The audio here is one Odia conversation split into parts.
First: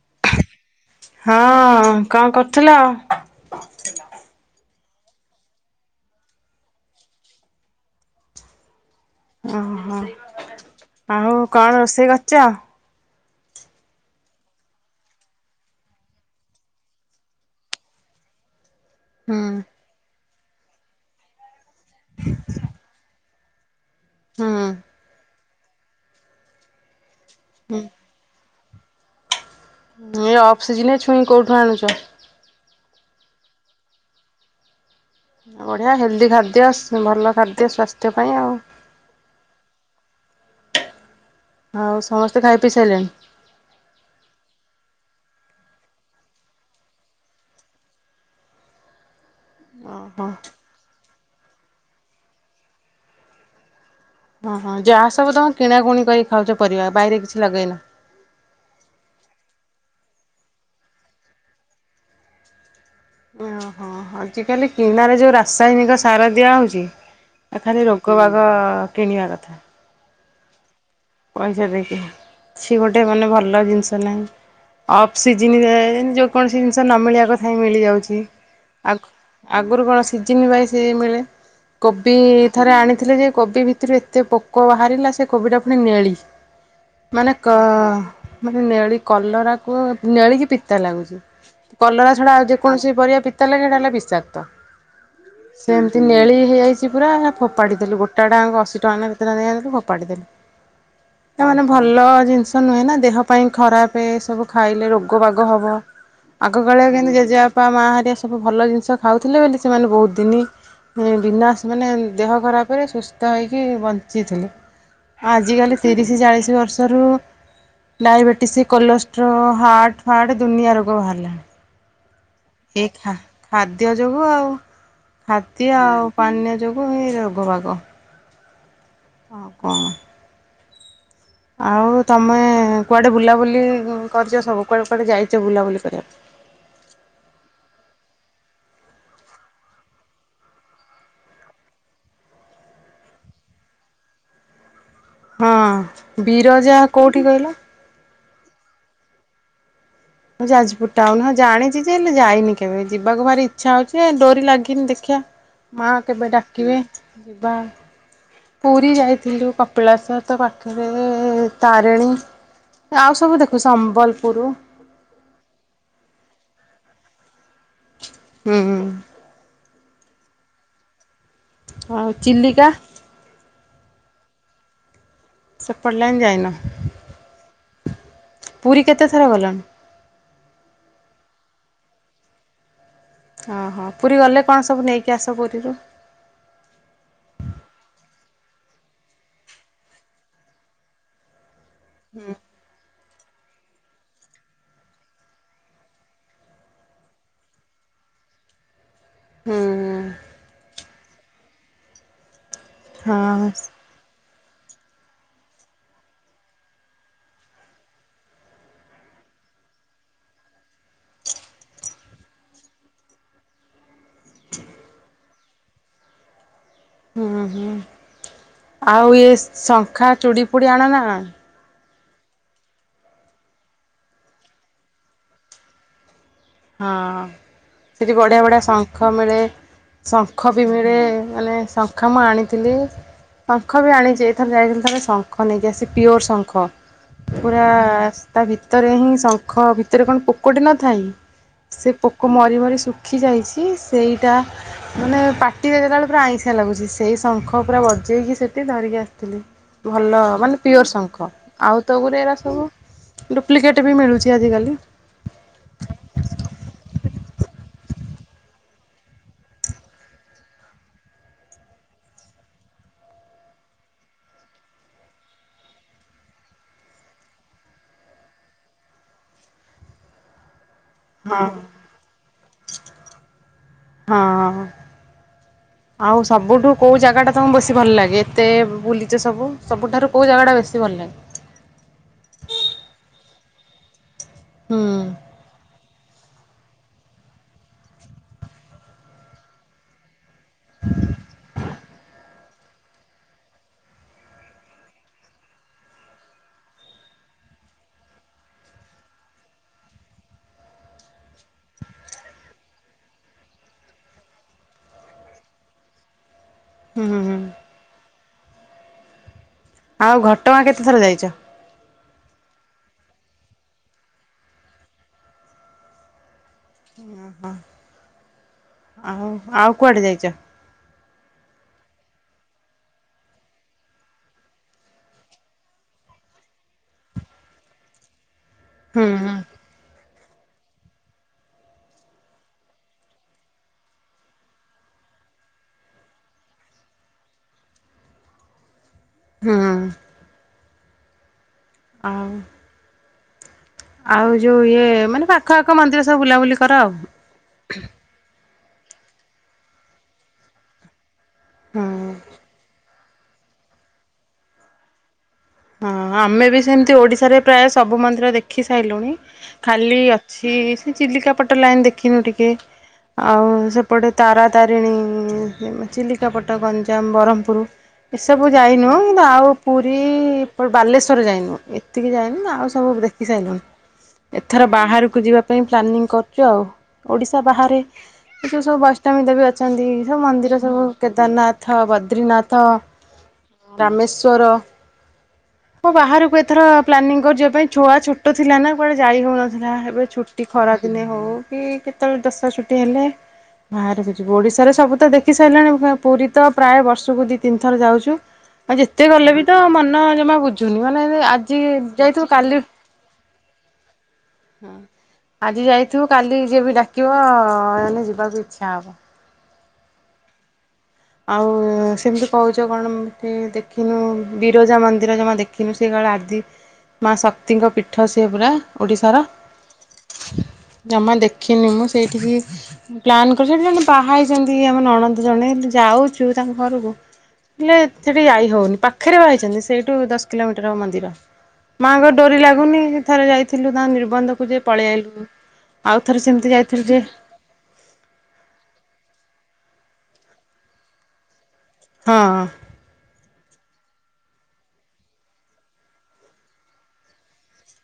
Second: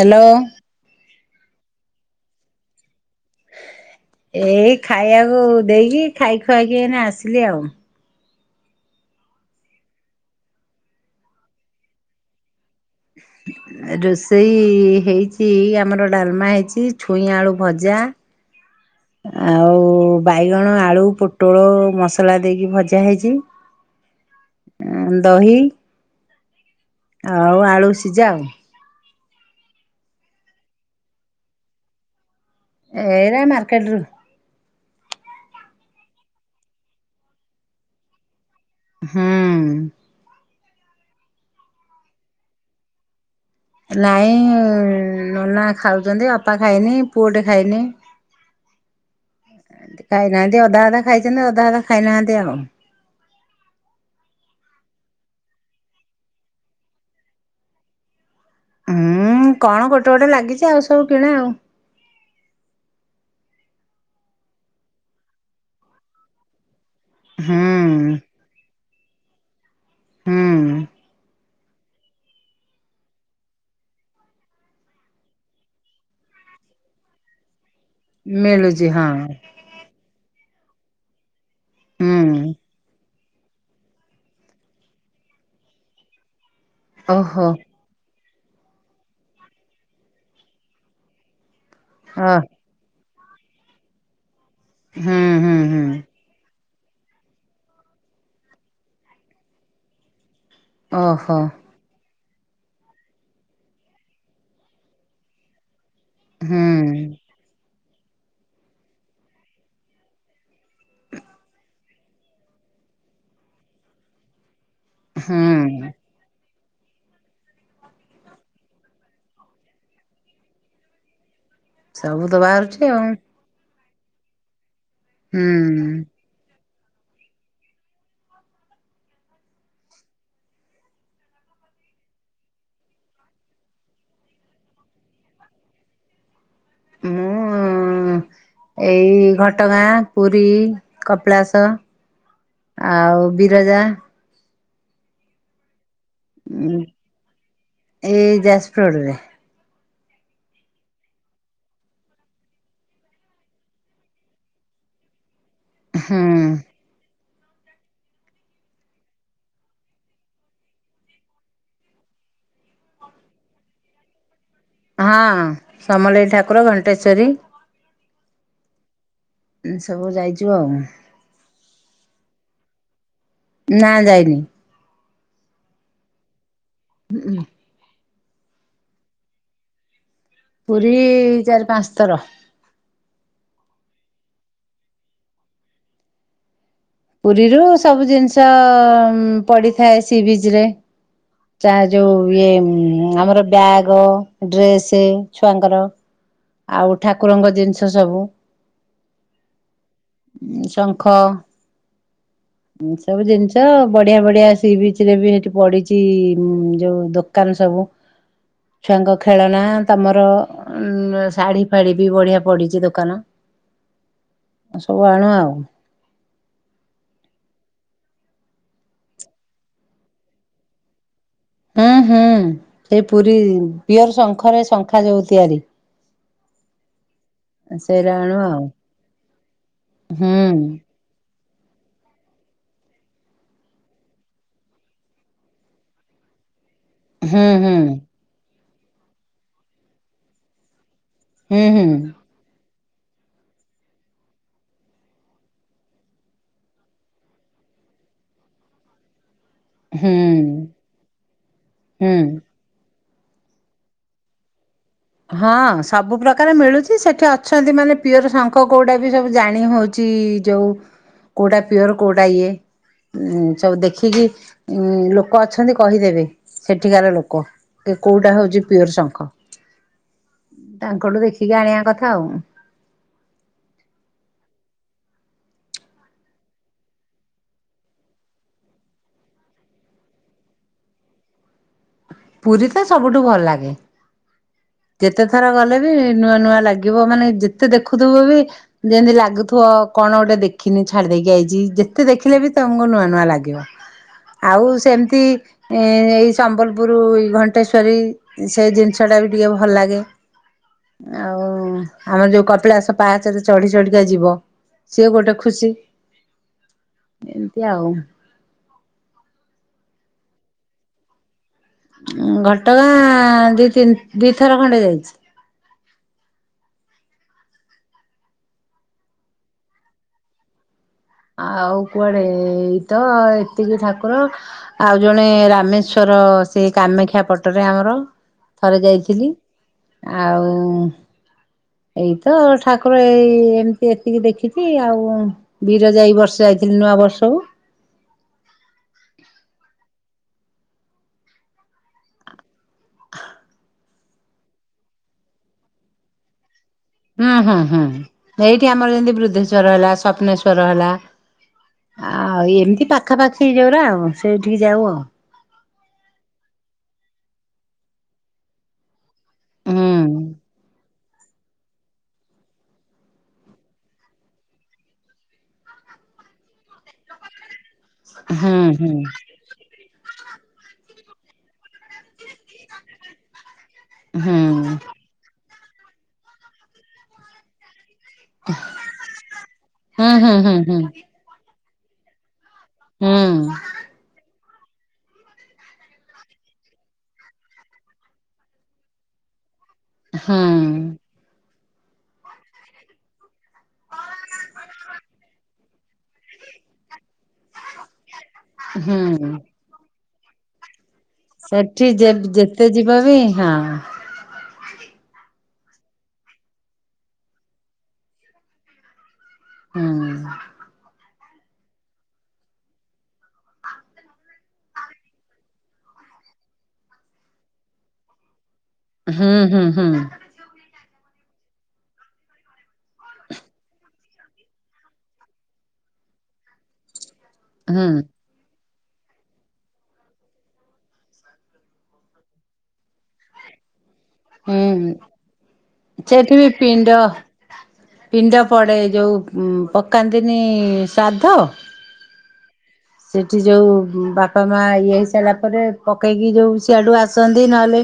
ହ୍ୟାଲୋ। ହଁ କଣ କରୁଥିଲ? ଏଇ ଖାଇବାକୁ ଦେଇକି ଖାଇ ଖୁଆଇକି ଏଇନା ଆସିଲି ଆଉ। ଓହୋ ଆଉ କଣ ରୋଷେଇ କରିଚ? ରୋଷେଇ ହେଇଛି ଆମର ଡାଲମା ହେଇଛି ଛୁଇଁ ଆଳୁ ଭଜା ହୁଁ ଆଉ ବାଇଗଣ ଆଳୁ ପୋଟଳ ମସଲା ଦେଇକି ଭଜା ହେଇଛି। ହୁଁ ଦହି। ଆଉ ହୁଁ ଆଳୁ ସିଝା ଆଉ। ଇଏ ଅଫ୍ ସିଜିିନ୍ ରେ ଛୁଇଁ କୋଉଠୁ ଆଣୁଛ? ଏଇ ମାର୍କେଟରୁ। ବଢ଼ିଆ ହେଲ୍ଦି ଖାଦ୍ୟ ସ୍ ଭଲ ଖାଦ୍ୟ ସ୍ୱାସ୍ଥ୍ୟ ପାଇଁ ଆଉ। ହୁଁ। ଆଉ ସମସ୍ତେ ଖାଇ ପିଇସାରିଲେଣି? ନାଇଁ ନନା ଖାଉଛନ୍ତି ଅପା ଖାଇନି ପୁଅଟେ ଖାଇନି। ଏମିତି ଓହୋ ଖାଇନାହାନ୍ତି ଅଧା ଅଧା ଖାଇଛନ୍ତି ଅଧା ଅଧା ଖାଇନାହାନ୍ତି ଆଉ। ଓହୋ ଯାହା ସବୁ ତମ କିଣାକୁଣି କରି ଖାଉଛ ପରିବା ବାଇରେ କିଛି ଲଗେଇନ? ହୁଁ କଣ ଗୋଟେ ଗୋଟେ ଲାଗିଛି ଆଉ ସବୁ କିଣା ଆଉ। ଓହୋ ଆଜିକାଲି କିଣାରେ ଯୋଉ ରାସାୟନିକ ସାର ଦିଆହଉଛି। ଆକୁ ଖାଲି ରୋଗ ହୁଁ। ବାଗ କିଣିବା କଥା। ହୁଁ। ପଇସା ଦେଇକିନା, କିଛି ଗୋଟେ ମାନେ ଭଲ ଜିନିଷ ନାହିଁ। ଅଫ୍ ସିଜିିନ ରେ ଯେକୌଣସି ଜିନିଷ ନ ମିଳିବା କଥା ବି ମିଳିଯାଉଛି। ମିଳୁଛି ଆଗ୍ ହଁ ଆଗରୁ କଣ ସିଜିନ୍ ୱାଇଜ ସେ ମିଳେ। କୋବି ହୁଁ ଥରେ ଆଣିଥିଲେ ଯେ କୋବି ଭିତରୁ ଏତେ ପୋକ ବାହାରିଲା ସେ କୋବି ଟା ମାନେ ନେଳି ମାନେ ଓହୋ କ ମାନେ ନେଳି କଲରାକୁ ନେଳିକି ପିତା ଲାଗୁଛି କଲରା ଅ ଛଡା ଆଉ ଜେକ୍ ଯେକୌଣସି ପରିବା ପିତା ଲାଗେ ସେଟା ହେଲା ବିଷାକ୍ତ ହୁଁ ହୁଁ ହୁଁ ସେମତି ନେଳି ହେଇଯାଇଛି ପୁରା। ଫୋପାଡ଼ି ଦେଲୁ ଗୋଟା ଟା ଆଙ୍କ ଅଶି ଟଙ୍କା ନା କେତେ ଟଙ୍କା ଦେଇ ଆଣିଥିଲୁ ଫୋପାଡ଼ି ଦେଲୁ। ଓହୋ। ତା ମାନେ ଭଲ ଜିନିଷ ନୁହେଁ ନା ଦେହ ପାଇଁ ଖରାପେ ଏ ସବୁ ଖାଇଲେ ରୋଗ ବାଗ ହବ। ହୁଁ ଆଗକାଳେ କିନ୍ତୁ ଜେଜେବାପା ମା ହେରିଆ ସବୁ ଭଲ ଜିନିଷ ଖାଉଥିଲେ ବୋଲି ସେମାନେ ବହୁତ ଦିନି ବିନାଶ ମାନେ ଦେହ ଖରାପରେ ସୁସ୍ଥ ହୋଇଇକି ବଞ୍ଚିଥିଲେ। ଆଜିକାଲି ହୁଁ ତିରିଶି ଚାଳିଶି ବର୍ଷରୁ ଡାଇବେଟିସ୍ କୋଲେଷ୍ଟ୍ରୋଲ ହାର୍ଟ ଫାର୍ଟ ଦୁନିଆ ରୋଗ ବାହାରିଲାଣି। ସବୁ ତ ବାହା ଏ ଖା ଖାଦ୍ୟ ଯୋଗୁ ଆଉ ଖାଦ୍ୟ ହୁଁ ଆଉ। ପାନୀୟ ଯୋଗୁଁ ହେଇ ରୋଗ ବାଗ। ଆଉ କଣ? ଆଉ ତମେ କୁଆଡେ ବୁଲାବୁଲି କରିଛ ସବୁ କୁଆଡେ କୁଆଡେ ଯାଇଛ ବୁଲାବୁଲି କରିବାକୁ? ମୁଁ ଏଇ ଘଟଗାଁ, ପୁରୀ, କପିଳାସ ଆଉ ବିରଜା ହଁ ବିରଜା କୋଉଠି କହିଲ? ଏଇ ଯାଜ ଫଡ଼ରେ। ଯାଜପୁର ଟାଉନ ହଁ ଜାଣିଛି ଯେ ହେଲେ ଯାଇନି କେବେ ଯିବାକୁ ଭାରି ଇଚ୍ଛା ହଉଛି ଡୋରି ଲାଗିନି ଦେଖିବା। ମା କେବେ ହୁଁ ଡାକିବେ ଯିବା। ପୁରୀ ଯାଇଥିଲୁ କପିଳାସ ତ ପାଖରେ ତାରିଣୀ। ଆଉ ସବୁ ଦେଖୁ ସମ୍ବଲପୁର। ହଁ ସମଲେଇଠାକୁର ଘଣ୍ଟେଶ୍ଵରୀ। ହୁଁ ଏ ସବୁ ଯାଇଛୁ ଆଉ। ଆଉ ଚିଲିକା। ନା ଯାଇନି। ସେପେଟ ଲାଇନ୍ ଯାଇନ? ହୁଁଁ ପୁରୀ କେତେ ଥର ଗଲଣି? ପୁରୀ ଚାରି ପାଞ୍ଚ ଥର। ହଁ ହଁ ପୁରୀ ଗଲେ କଣ ସବୁ ନେଇକି ଆସ ପୁରୀରୁ? ପୁରୀରୁ ସବୁ ଜିନିଷ ପଡିଥାଏ ସି ବିଚ ରେ। ଚା ଯୋଉ ଇଏ ଆମର ବ୍ୟାଗ ଡ୍ରେସ ଛୁଆଙ୍କର। ଆଉ ଠାକୁରଙ୍କ ଜିନିଷ ସବୁ। ହୁଁ ହୁଁ। ଶଙ୍ଖ ସବୁ ହଁ ଜିନିଷ ଆଉ। ବଢିଆ ବଢିଆ ସି ବିଚ ରେ ବି ଏଠି ପଢିଛି। ଯୋଉ ଦୋକାନ ସବୁ ଛୁଆଙ୍କ ଖେଳନା ତମର ଉଁ ଶାଢୀ ଫାଢି। ବି ବଢ଼ିଆ ପଡ଼ିଛି ଦୋକାନ ସବୁ ଆଣୁ ଆଉ। ହୁଁ ହୁଁ ଆଉ ଇଏ ଶଙ୍ଖା ଚୁଡ଼ି ଫୁଡି ଆଣନା ହୁଁ ହୁଁ ସେଇ ପୁରୀ ପିଓର ଶଙ୍ଖରେ ଶଙ୍ଖା ଯଉ ତିଆରି। ହଁ ସେଇରା ସେଠି ଆଣୁ ବଢ଼ିଆ ବଢ଼ିଆ ଆଉ। ଶଙ୍ଖ ମିଳେ ହୁଁ ଶଙ୍ଖ ବି ମିଳେ ମାନେ ଶଙ୍ଖ କାମ ଆଣିଥିଲି। ଶଙ୍ଖ ବି ଆଣିଛି ଏଥର ଯାଇଥିଲି ଥରେ ଶଙ୍ଖ ନେଇକି ଆସି ପିଓର ଶଙ୍ଖ। ହୁଁ ପୁରା ହୁଁ। ତା ଭିତରେ ହିଁ ଶଙ୍ଖ ଭିତରେ କଣ ପୋକଟି ନଥାଏ କି? ହୁଁ ସେ ହୁଁ ପୋକ ମରି ମରି ଶୁଖିଯାଇଛି ସେଇଟା ମାନେ ପାଟିରେ ଦେଲାବେଳେ ପୁରା ଆଇଁଷି ଲାଗୁଛି ସେଇ ଶଙ୍ଖ ପୁରା ବଜେଇକି ସେଠି ଧରିକି ଆସିଥିଲି। ଭଲ ହୁଁ ମାନେ ପିଓର ଶଙ୍ଖ ଆଉ ତ ଗୋରେ ହୁଁ ଏରା ସବୁ ଡୁପ୍ଲିକେଟ୍ ବି ମିଳୁଛି ଆଜିକାଲି। ହଁ ସବୁ ପ୍ରକାର ମିଳୁଛି ସେଠି ଅଛନ୍ତି ମାନେ ପିଓର ଶଙ୍ଖ କୋଉଟା ବି ସବୁ ଜାଣି ହଉଛି। ଯୋଉ କୋଉଟା ପିଓର କୋଉଟା ଇଏ। ଉଁ ସବୁ ଦେଖିକି ଉ ଲୋକ ଅଛନ୍ତି କହିଦେବେ ସେଠିକାର ଲୋକ। କି କେଉଁଟା ହେଉଛି ପିଓର ଶଙ୍ଖ। ତାଙ୍କଠୁ ହଁ ଦେଖିକି ଆଣିବା କଥା ଆଉ। ହଁ ଆଉ ସବୁଠୁ କେଉଁ ଜାଗାଟା ତମକୁ ବେଶୀ ଭଲ ଲାଗେ ଏତେ ବୁଲିଛେ ସବୁ ସବୁଠାରୁ କେଉଁ ଜାଗାଟା ବେଶୀ ଭଲ ଲାଗେ। ପୁରୀ ତ ସବୁଠୁ ଭଲ ଲାଗେ। ହୁଁ ଯେତେ ଥର ଗଲେ ବି ନୂଆ ନୂଆ ଲାଗିବ ମାନେ ଯେତେ ଦେଖୁଥିବ ବି ଯେମିତି ଲାଗୁଥିବ କଣ ଗୋଟେ ଦେଖିନି ଛାଡି ଦେଇକି ଆଇଛି ଯେତେ ଦେଖିଲେ ବି ତମକୁ ନୂଆ ନୂଆ ଲାଗିବ। ଆଉ ସେମିତି। ଏ ଏଇ ସମ୍ବଲପୁର ଘଣ୍ଟେଶ୍ଵରୀ ସେ ଜିନିଷ ଟା ବି। ପି ଅ ଭଲ ଲାଗେ। ଆଉ ଆମର ଯୋଉ କପିଳାସ ପାହାଚରେ ଚଢି ଚଢିକା ଯିବ। ସିଏ ଗୋଟେ ଖୁସି ହୁଁ ହୁଁ ଏମିତି ଆଉ। ଆଉ ଘଟଗାଁ କେତେ ଥର ଯାଇଛ। ଘଟଗାଁ ଦି, ତିନି ଦିଥର ଖଣ୍ଡେ ଯାଇଛି। ଅ ହଁ। ଆଉ କୁଆଡେ ଯାଇଛ। ଆଉ କୁଆଡେ ଏଇ ତ ଏତିକି ଠାକୁର। ଆଉ ଜଣେ ରାମେଶ୍ଵର ସେ କାମେକ୍ଷ୍ୟା ପଟରେ ଆମର। ଥରେ ହୁଁ ଯାଇଥିଲି ଆଉ। ଏଇ ତ ଠାକୁର ଏଇ ଏମିତି ଏତିକି ଦେଖିଛି ଆଉ। ବିରଜା ଏଇ ବର୍ଷେ ଯାଇଥିଲି ନୂଆବର୍ଷକୁ। ହଁ। ଆ। [unintelligible] ଆଉ ଯୋଉ ଇଏ ମାନେ ପାଖ, ଆଖ ମନ୍ଦିର ସବୁ ବୁଲାବୁଲି କର ଆଉ। ହୁଁ ହୁଁ ହୁଁ ଏଇଠି ଆମର ଯେମିତି ବୃଦ୍ଧେଶ୍ଵର ହେଲା ସପନେଶ୍ୱର ହେଲା। ହୁଁ ଆଉ ଏମିତି ପାଖାପାଖି ଯୋଉରା ଆଉ ସେଠିକି ଯାଉ ଆଉ। ହଁ ଆମେ ବି ସେମିତି ଓଡ଼ିଶାରେ ପ୍ରାୟ ସବୁ ମନ୍ଦିର ଦେଖି ସାଇ ଲୁଣି। ଖାଲି ଅଛି ସେ ଚିଲିକା ପଟ ଲାଇନ ଦେଖିନୁ ଟିକେ। ଆଉ ସେପଟେ ତାରାତାରିଣୀ ଚିଲିକାପଟ ଗଞ୍ଜାମ, ବ୍ରହ୍ମପୁର। ହୁଁ ଏସବୁ ହୁଁ ଯାଇନୁ ହୁଁ କିନ୍ତୁ ଆଉ ପୁରୀ, ବାଲେଶ୍ଵର ଯାଇନୁ ଏତିକି ଯାଇନି ନା ଆଉ ସବୁ ଦେଖି ସାଇ ଲୁଣି ଏଥର ହୁଁ। ବାହାରକୁ ଯିବା ସେ ପାଇଁ ପ୍ଲାନିଂ କରୁଛୁ ଆଉ ଓଡ଼ିଶା ବାହାରେ। ଏ ଯୋଉଁ ସବୁ ବୈଷ୍ଟମୀ ଦେବୀ ଅଛନ୍ତି ହୁଁ ସବୁ ହୁଁ ହୁଁ ମନ୍ଦିର ସବୁ କେଦାରନାଥ, ବଦ୍ରିନାଥ। ହୁଁ। ରାମେଶ୍ୱର। ମୋ ବାହାରକୁ ଏଥର ପ୍ଲାନିଂ କରିଛି ଯିବା ପାଇଁ ଛୁଆ ଛୋଟ ଥିଲା ନା କୁଆଡେ ଯାଇ ହଉନଥିଲା। ଏବେ ହୁଁ ଛୁଟି ଖରାଦିନେ ହଉ। ଛୁଟି କେତେବେଳେ ଦଶରା ଛୁଟି ହେଲେ ବାହାରି କି ଯିବୁ ଓଡିଶାରେ ସବୁ ତ ଦେଖି ସାଇଲୁଣି ପୁରୀ। ତ ପ୍ରାୟ ବର୍ଷକୁ ଦି ତିନି ଥର ଯାଉଛୁ ଆଉ ହୁଁ ଯେତେ ଗଲେ ହୁଁ। ବି ତ ମନ ଜମା ବୁ ଚୁନି ମାନେ ଆଜି ସେଠି ଯେ ଯାଇଥିବୁ କାଲି। ଯେତେ ଯିବ ବି ହଁ ହୁଁ ଆଜି ଯାଇଥିବୁ କାଲି ଯିଏ ବି ଡାକିବ ଯିବାକୁ ଇଚ୍ଛା ହବ। ହୁଁ। ଆଉ ସେମିତି କହୁଛ କଣ ଏମିତି ଦେଖିନୁ ବିରଜା ମନ୍ଦିର ଜମା ଦେ କିନ୍ତୁ ସେ କାଳେ ଆଦି ମା ଶକ୍ତିଙ୍କ ପୀଠ ସିଏ ପୁରା। ଓଡ଼ିଶାର। ହୁଁ ହୁଁ ହୁଁ ଜମା ଦେଖିନି ମୁଁ ସେଇଠିକି ପ୍ଲାନ୍ କରିଛ ସେଇଠି ଜଣେ ବାହା ହେଇଛନ୍ତି ଆମ ନଣନ୍ଦ ଜଣେ। ଯାଉଛୁ ତାଙ୍କ ଘରୁ କୁ ହେଲେ ହୁଁ ଏ ସେଠି ଯାଇ ହଉନି ପାଖ। ପାଖେ ରେ ବାହା ହେଇଛନ୍ତି ସେଇଠୁ ଦଶ କିଲୋମିଟର ହବ ମନ୍ଦିର। ମାଆଙ୍କ ଡୋରି ଲାଗୁନି ଥରେ ଯାଇଥିଲୁ ତା ନିର୍। ବନ୍ଧ କୁ ଯେ ହୁଁ ପଳେଇଆଇଲୁ ଆଉ ଥରେ ସେଠି ବି ସେମିତି ଯାଇଥିଲୁ ଯେ। ପିଣ୍ଡ ପିଣ୍ଡ ପଡ଼େ ଯେଉଁ ପକାନ୍ତିନି ଶ୍ରାଦ୍ଧ। ହଁଅଁ। ସେଇଠି ଯେଉ ବାପା ମା ଇଏ ହେଇସାରିଲା ପରେ ପକେଇକି ଯେଉ ସିଆଡ଼ୁ ଆସନ୍ତି ନହେଲେ।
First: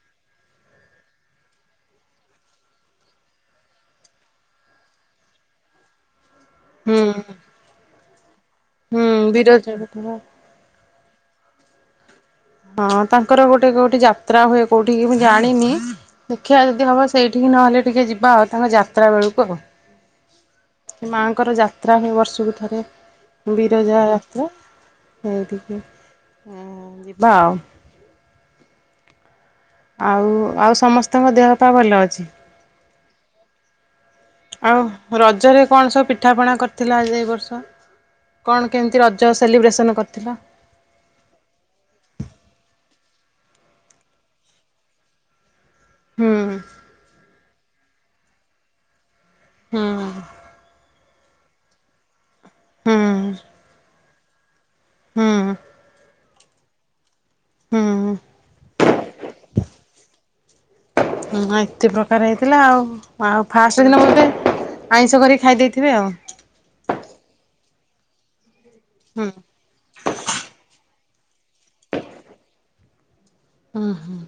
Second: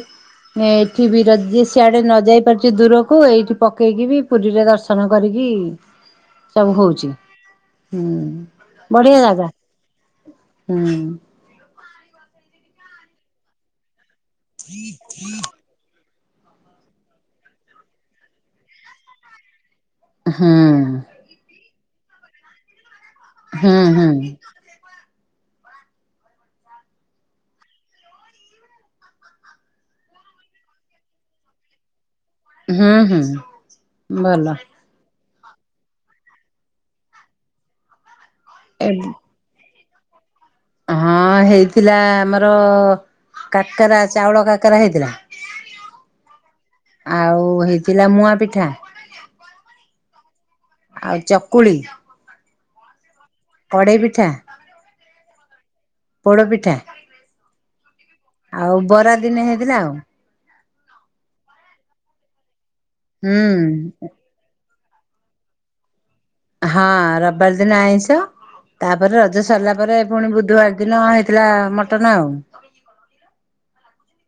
ଏଇଠି ବି ର ଯ ସିଆଡେ ନ ଯାଇ ପାରୁଛି ଦୂରକୁ ଏଇଠି ପକେଇକି ବି ପୁରୀରେ ଦର୍ଶନ କରିକି। ହଁ ସବୁ ହଉଛି ହୁଁ। ହୁଁ ବଢିଆ ଜାଗା ବିରଜା। ହୁଁ। ହଁ ତାଙ୍କର ଗୋଟେ କୋଉଠି ଯାତ୍ରା ହୁଏ କୋଉଠି କି ମୁଁ ଜାଣିନି। ଦେଖିବା ଯଦି ହବ ସେଇଠିକି ନହେଲେ ଟିକେ ଯିବା ଆଉ ତାଙ୍କ ଯାତ୍ରା ବେଳକୁ ଆଉ। ହଁଉ। ମାଆଙ୍କର ଯାତ୍ରା ହୁଏ ବର୍ଷକୁ ଥରେ ହୁଁ ବିରଜା ହୁଁ ଯାତ୍ରା। ସେଇଠିକି ହୁଁ ଯିବା ଆଉ। ଆଉ ଆଉ ସମସ୍ତଙ୍କ ଦେହ ପା ଭଲ ଅଛି। ହୁଁ ହୁଁ ଭଲ। ରଜରେ କଣ ସବୁ ପିଠା ପଣା କରିଥିଲ ଆଜି ଏ ବର୍ଷ କଣ ଏ କେମତି ରଜସେ। ସେଲିବ୍ରେସନ୍ କରିଥିଲ। ହଁ ହେଇଥିଲା ଆମର କାକରା ଚାଉଳ କାକରା ହେଇଥିଲା। ହୁଁ ଆଉ ହେଇଥିଲା ମୁଆ ପିଠା। ହୁଁ। ଆଉ ଚକୁଳି ହୁଁ କଡ଼େଇ ପିଠା। ହୁଁ। ପୋଡ ପିଠା ହୁଁ। ଆଉ ବରା ଦିନେ ହେଇଥିଲା ଆଉ। ହୁଁ ଏତେ ପ୍ରକାର ହେଇଥିଲା ଆଉ ଆଉ ଫାଷ୍ଟ ଦିନ ହୁଁ ବୋଧେ। ଆଇଁଷ କରିକି ଖାଇ ଦେଇଥିବେ ଆଉ। ହଁ ରବିବାର ଦିନ ଆଇଷ ତାପରେ ହୁଁ ରଜ ସରିଲା ପରେ। ପୁଣି ବୁଧବାର ଦିନ ହେଇଥିଲା ମଟନ ଆଉ। ଉଁ ହୁଁ।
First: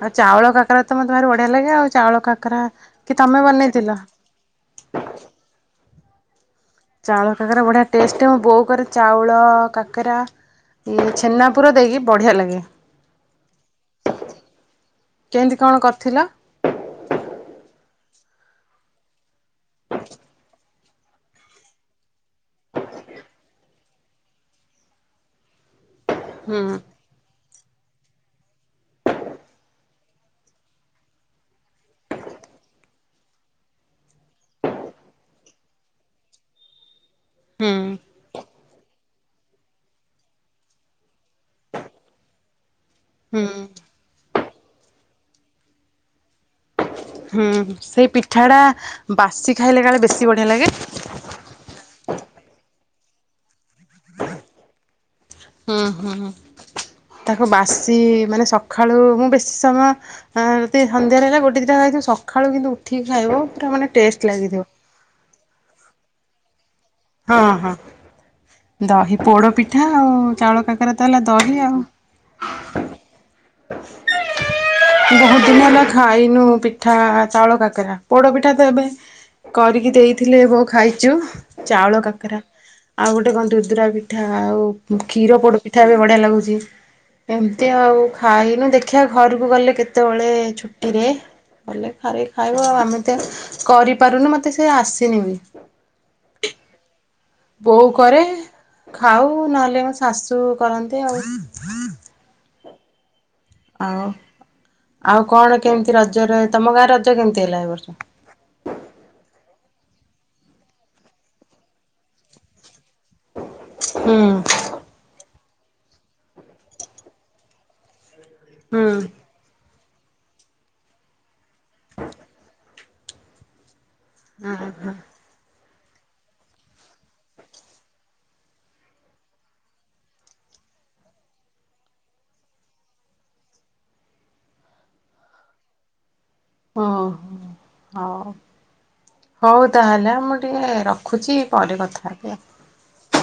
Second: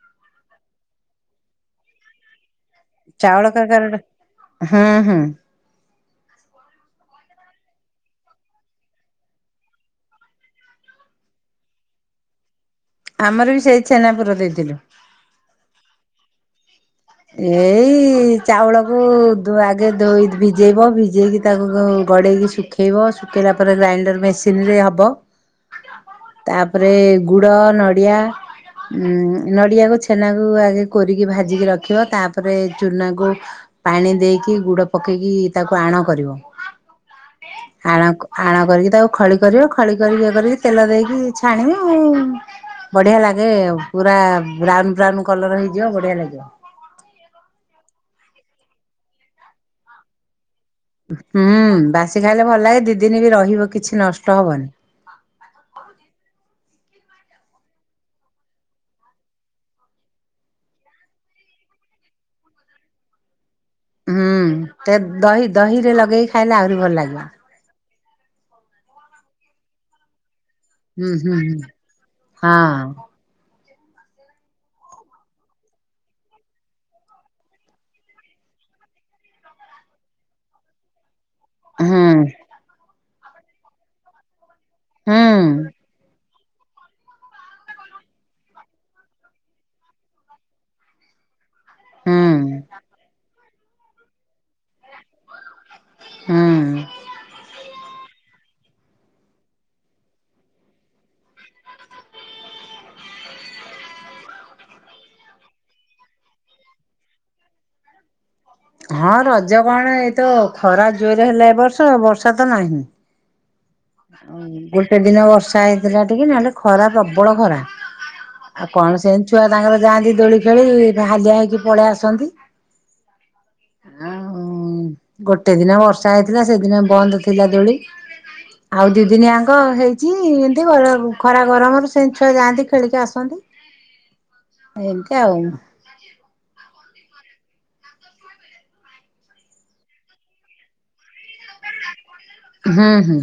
ଆଉ ଚାଉଳ କାକରା ତ ମତେ ଭାରି ବଢିଆ ଲାଗେ ଆଉ ଚାଉଳ କାକରା। କି ତମେ ଚାଉଳ ବନେଇଥିଲ? କାକେରାଟା ହୁଁ ହୁଁ। ଚାଉଳ କାକେରା ବଢିଆ ଟେଷ୍ଟ ମୋ ବୋଉ କରେ ଚାଉଳ କାକେରା। ଇ ଛେନାପୁର ଦେଇକି ବଢ଼ିଆ ଲାଗେ। ଆମର ବି ସେଇ ଛେନାପୁର ଦେଇଥିଲୁ। କେମିତି କଣ କରିଥିଲ। ଏଇ ଚାଉଳକୁ ଆଗେ ଧୋଇ ଭିଜେଇବ ଭିଜେଇକି। ତାକୁ ଗଡ଼େଇକି ଶୁଖେଇବ ଶୁଖେଇଲା ପରେ ଗ୍ରାଇଣ୍ଡର ମେସିନ ରେ ହବ। ହୁଁ ତାପରେ। ଗୁଡ ନଡ଼ିଆ ନଡ଼ିଆକୁ ଛେନାକୁ ଆଗେ କୋରି କି ଭାଜିକି ରଖି। ରଖିବ ତାପରେ ଚୁନାକୁ। ପାଣି ଦେଇକି ଗୁଡ ପକେଇକି ତାକୁ ଆଣ କରିବ। ହୁଁ ଆଣ ଆଣ କରିକି ତାକୁ। ଖଳି କରିବ ଖଳି କରି ଇଏ କରିକି ତେଲ ଦେଇକି ଛାଣିବ ବଢ଼ିଆ ହୁଁ ଲାଗେ ଆଉ। ପୁରା ବ୍ରାଉନ ବ୍ରାଉନ କଲର ହେଇଯିବ ବଢିଆ ଲାଗିବ। ହୁଁ ସେଇ ପିଠାଟା ବାସି ଖାଇଲେ କାଳେ ବେଶୀ ବଢିଆ ଲାଗେ। ହୁଁ ବାସି ଖାଇଲେ ଭଲ ଲାଗେ ଦି ଦିନ ବି ରହିବ କିଛି ନଷ୍ଟ ହବନି। ହୁଁ ହୁଁ ତାକୁ ବାସି ମାନେ ସକାଳୁ ମୁଁ ବେଶୀ ସମୟ। ହଁ ଯେତିକି ସନ୍ଧ୍ୟାରେ ହେଲା ଗୋଟେ ଦିଟା ଖାଇଥିବୁ ସକାଳୁ କିନ୍ତୁ ଉଠିକି ଖାଇବ ପୁରା ମାନେ ଟେଷ୍ଟ ଲାଗିଥିବ ତ ଦହି ଦହିରେ ଲଗେଇକି ଖାଇଲେ ଆହୁରି ଭଲ ଲାଗିବ ହଁ ହଁ ଦହି ପୋଡ ପିଠା ଆଉ ଚାଉଳ କାକ ହୁଁ ହୁଁ ହୁଁ ହଁ ବହୁତ ଦିନ ହେଲା ଖାଇନୁ ପିଠା ଚାଉଳ କାକରା ପୋଡ ପିଠା ତ ଏବେ କରିକି ଦେଇଥିଲେ ବୋଉ ଖାଇଛୁ ହୁଁ ଚାଉଳ କାକରା ଆଉ ଗୋଟେ କଣ ଦୁଦୁରା ପିଠା ଆଉ କ୍ଷୀର ହୁଁ। ପୋଡ ପିଠା ସେଟା ବି ବଢ଼ିଆ ଲାଗୁଛି ଏମିତି ଆଉ ଖାଇନୁ ଦେଖିଆ ଘରକୁ ଗଲେ କେତେବେଳେ ଛୁଟିରେ ହେଲେ ଖାଇ ଖାଇବ ହୁଁ ଆଉ ଆମେ ତ କରିପାରୁନୁ ମତେ ସେ ଆସିନି ବି ହୁଁ ବୋଉ କରେ ଖାଉ ନହେଲେ ମୋ ଶାଶୁ କରନ୍ତେ ଆଉ ଆଉ ଆଉ କଣ କେମିତି ରଜରେ ତମ ଗାଁରେ ରଜ କେମିତି ହେଲା ଏ ବର୍ଷ ହଁ ରଜ କଣ ଏଇତ ଖରା ଜୋରରେ ହେଲା ଏ ବର୍ଷ ବର୍ଷା ତ ନାହିଁ। ହୁଁ ଆଉ ଗୋଟେ ଦିନ ବର୍ଷା ହେଇଥିଲା ଟିକେ ନହେଲେ ଖରା ପ୍ରବଳ ଖରା ଆଉ ହୁଁ କଣ ସେମିତି ଛୁଆ ତାଙ୍କର ଯାଆନ୍ତି ଦୋଳି ଖେଳି ହାଲିଆ ହେଇକି ପଳେଇ ଆସନ୍ତି ଆଉ ହଁ ହଁ। ଗୋଟେ ଦିନ ବର୍ଷା ହେଇଥିଲା ସେଦିନ ବନ୍ଦ ଥିଲା ଦୋଳି ଆଉ ଦି ଦିନିଆଙ୍କ ହେଇଛି ଏମିତି ଖରା ଗରମରୁ ସେ ଛୁଆ ଯାଆନ୍ତି ଖେଳିକି ଆସନ୍ତି ହ [unintelligible] ଏମିତି ଆଉ। ହଁ ହଁ ହଉ ହଉ ତାହେଲେ ମୁଁ ଟିକେ ରଖୁଛି ପରେ କଥା ହେବି ହୁଁ ହୁଁ।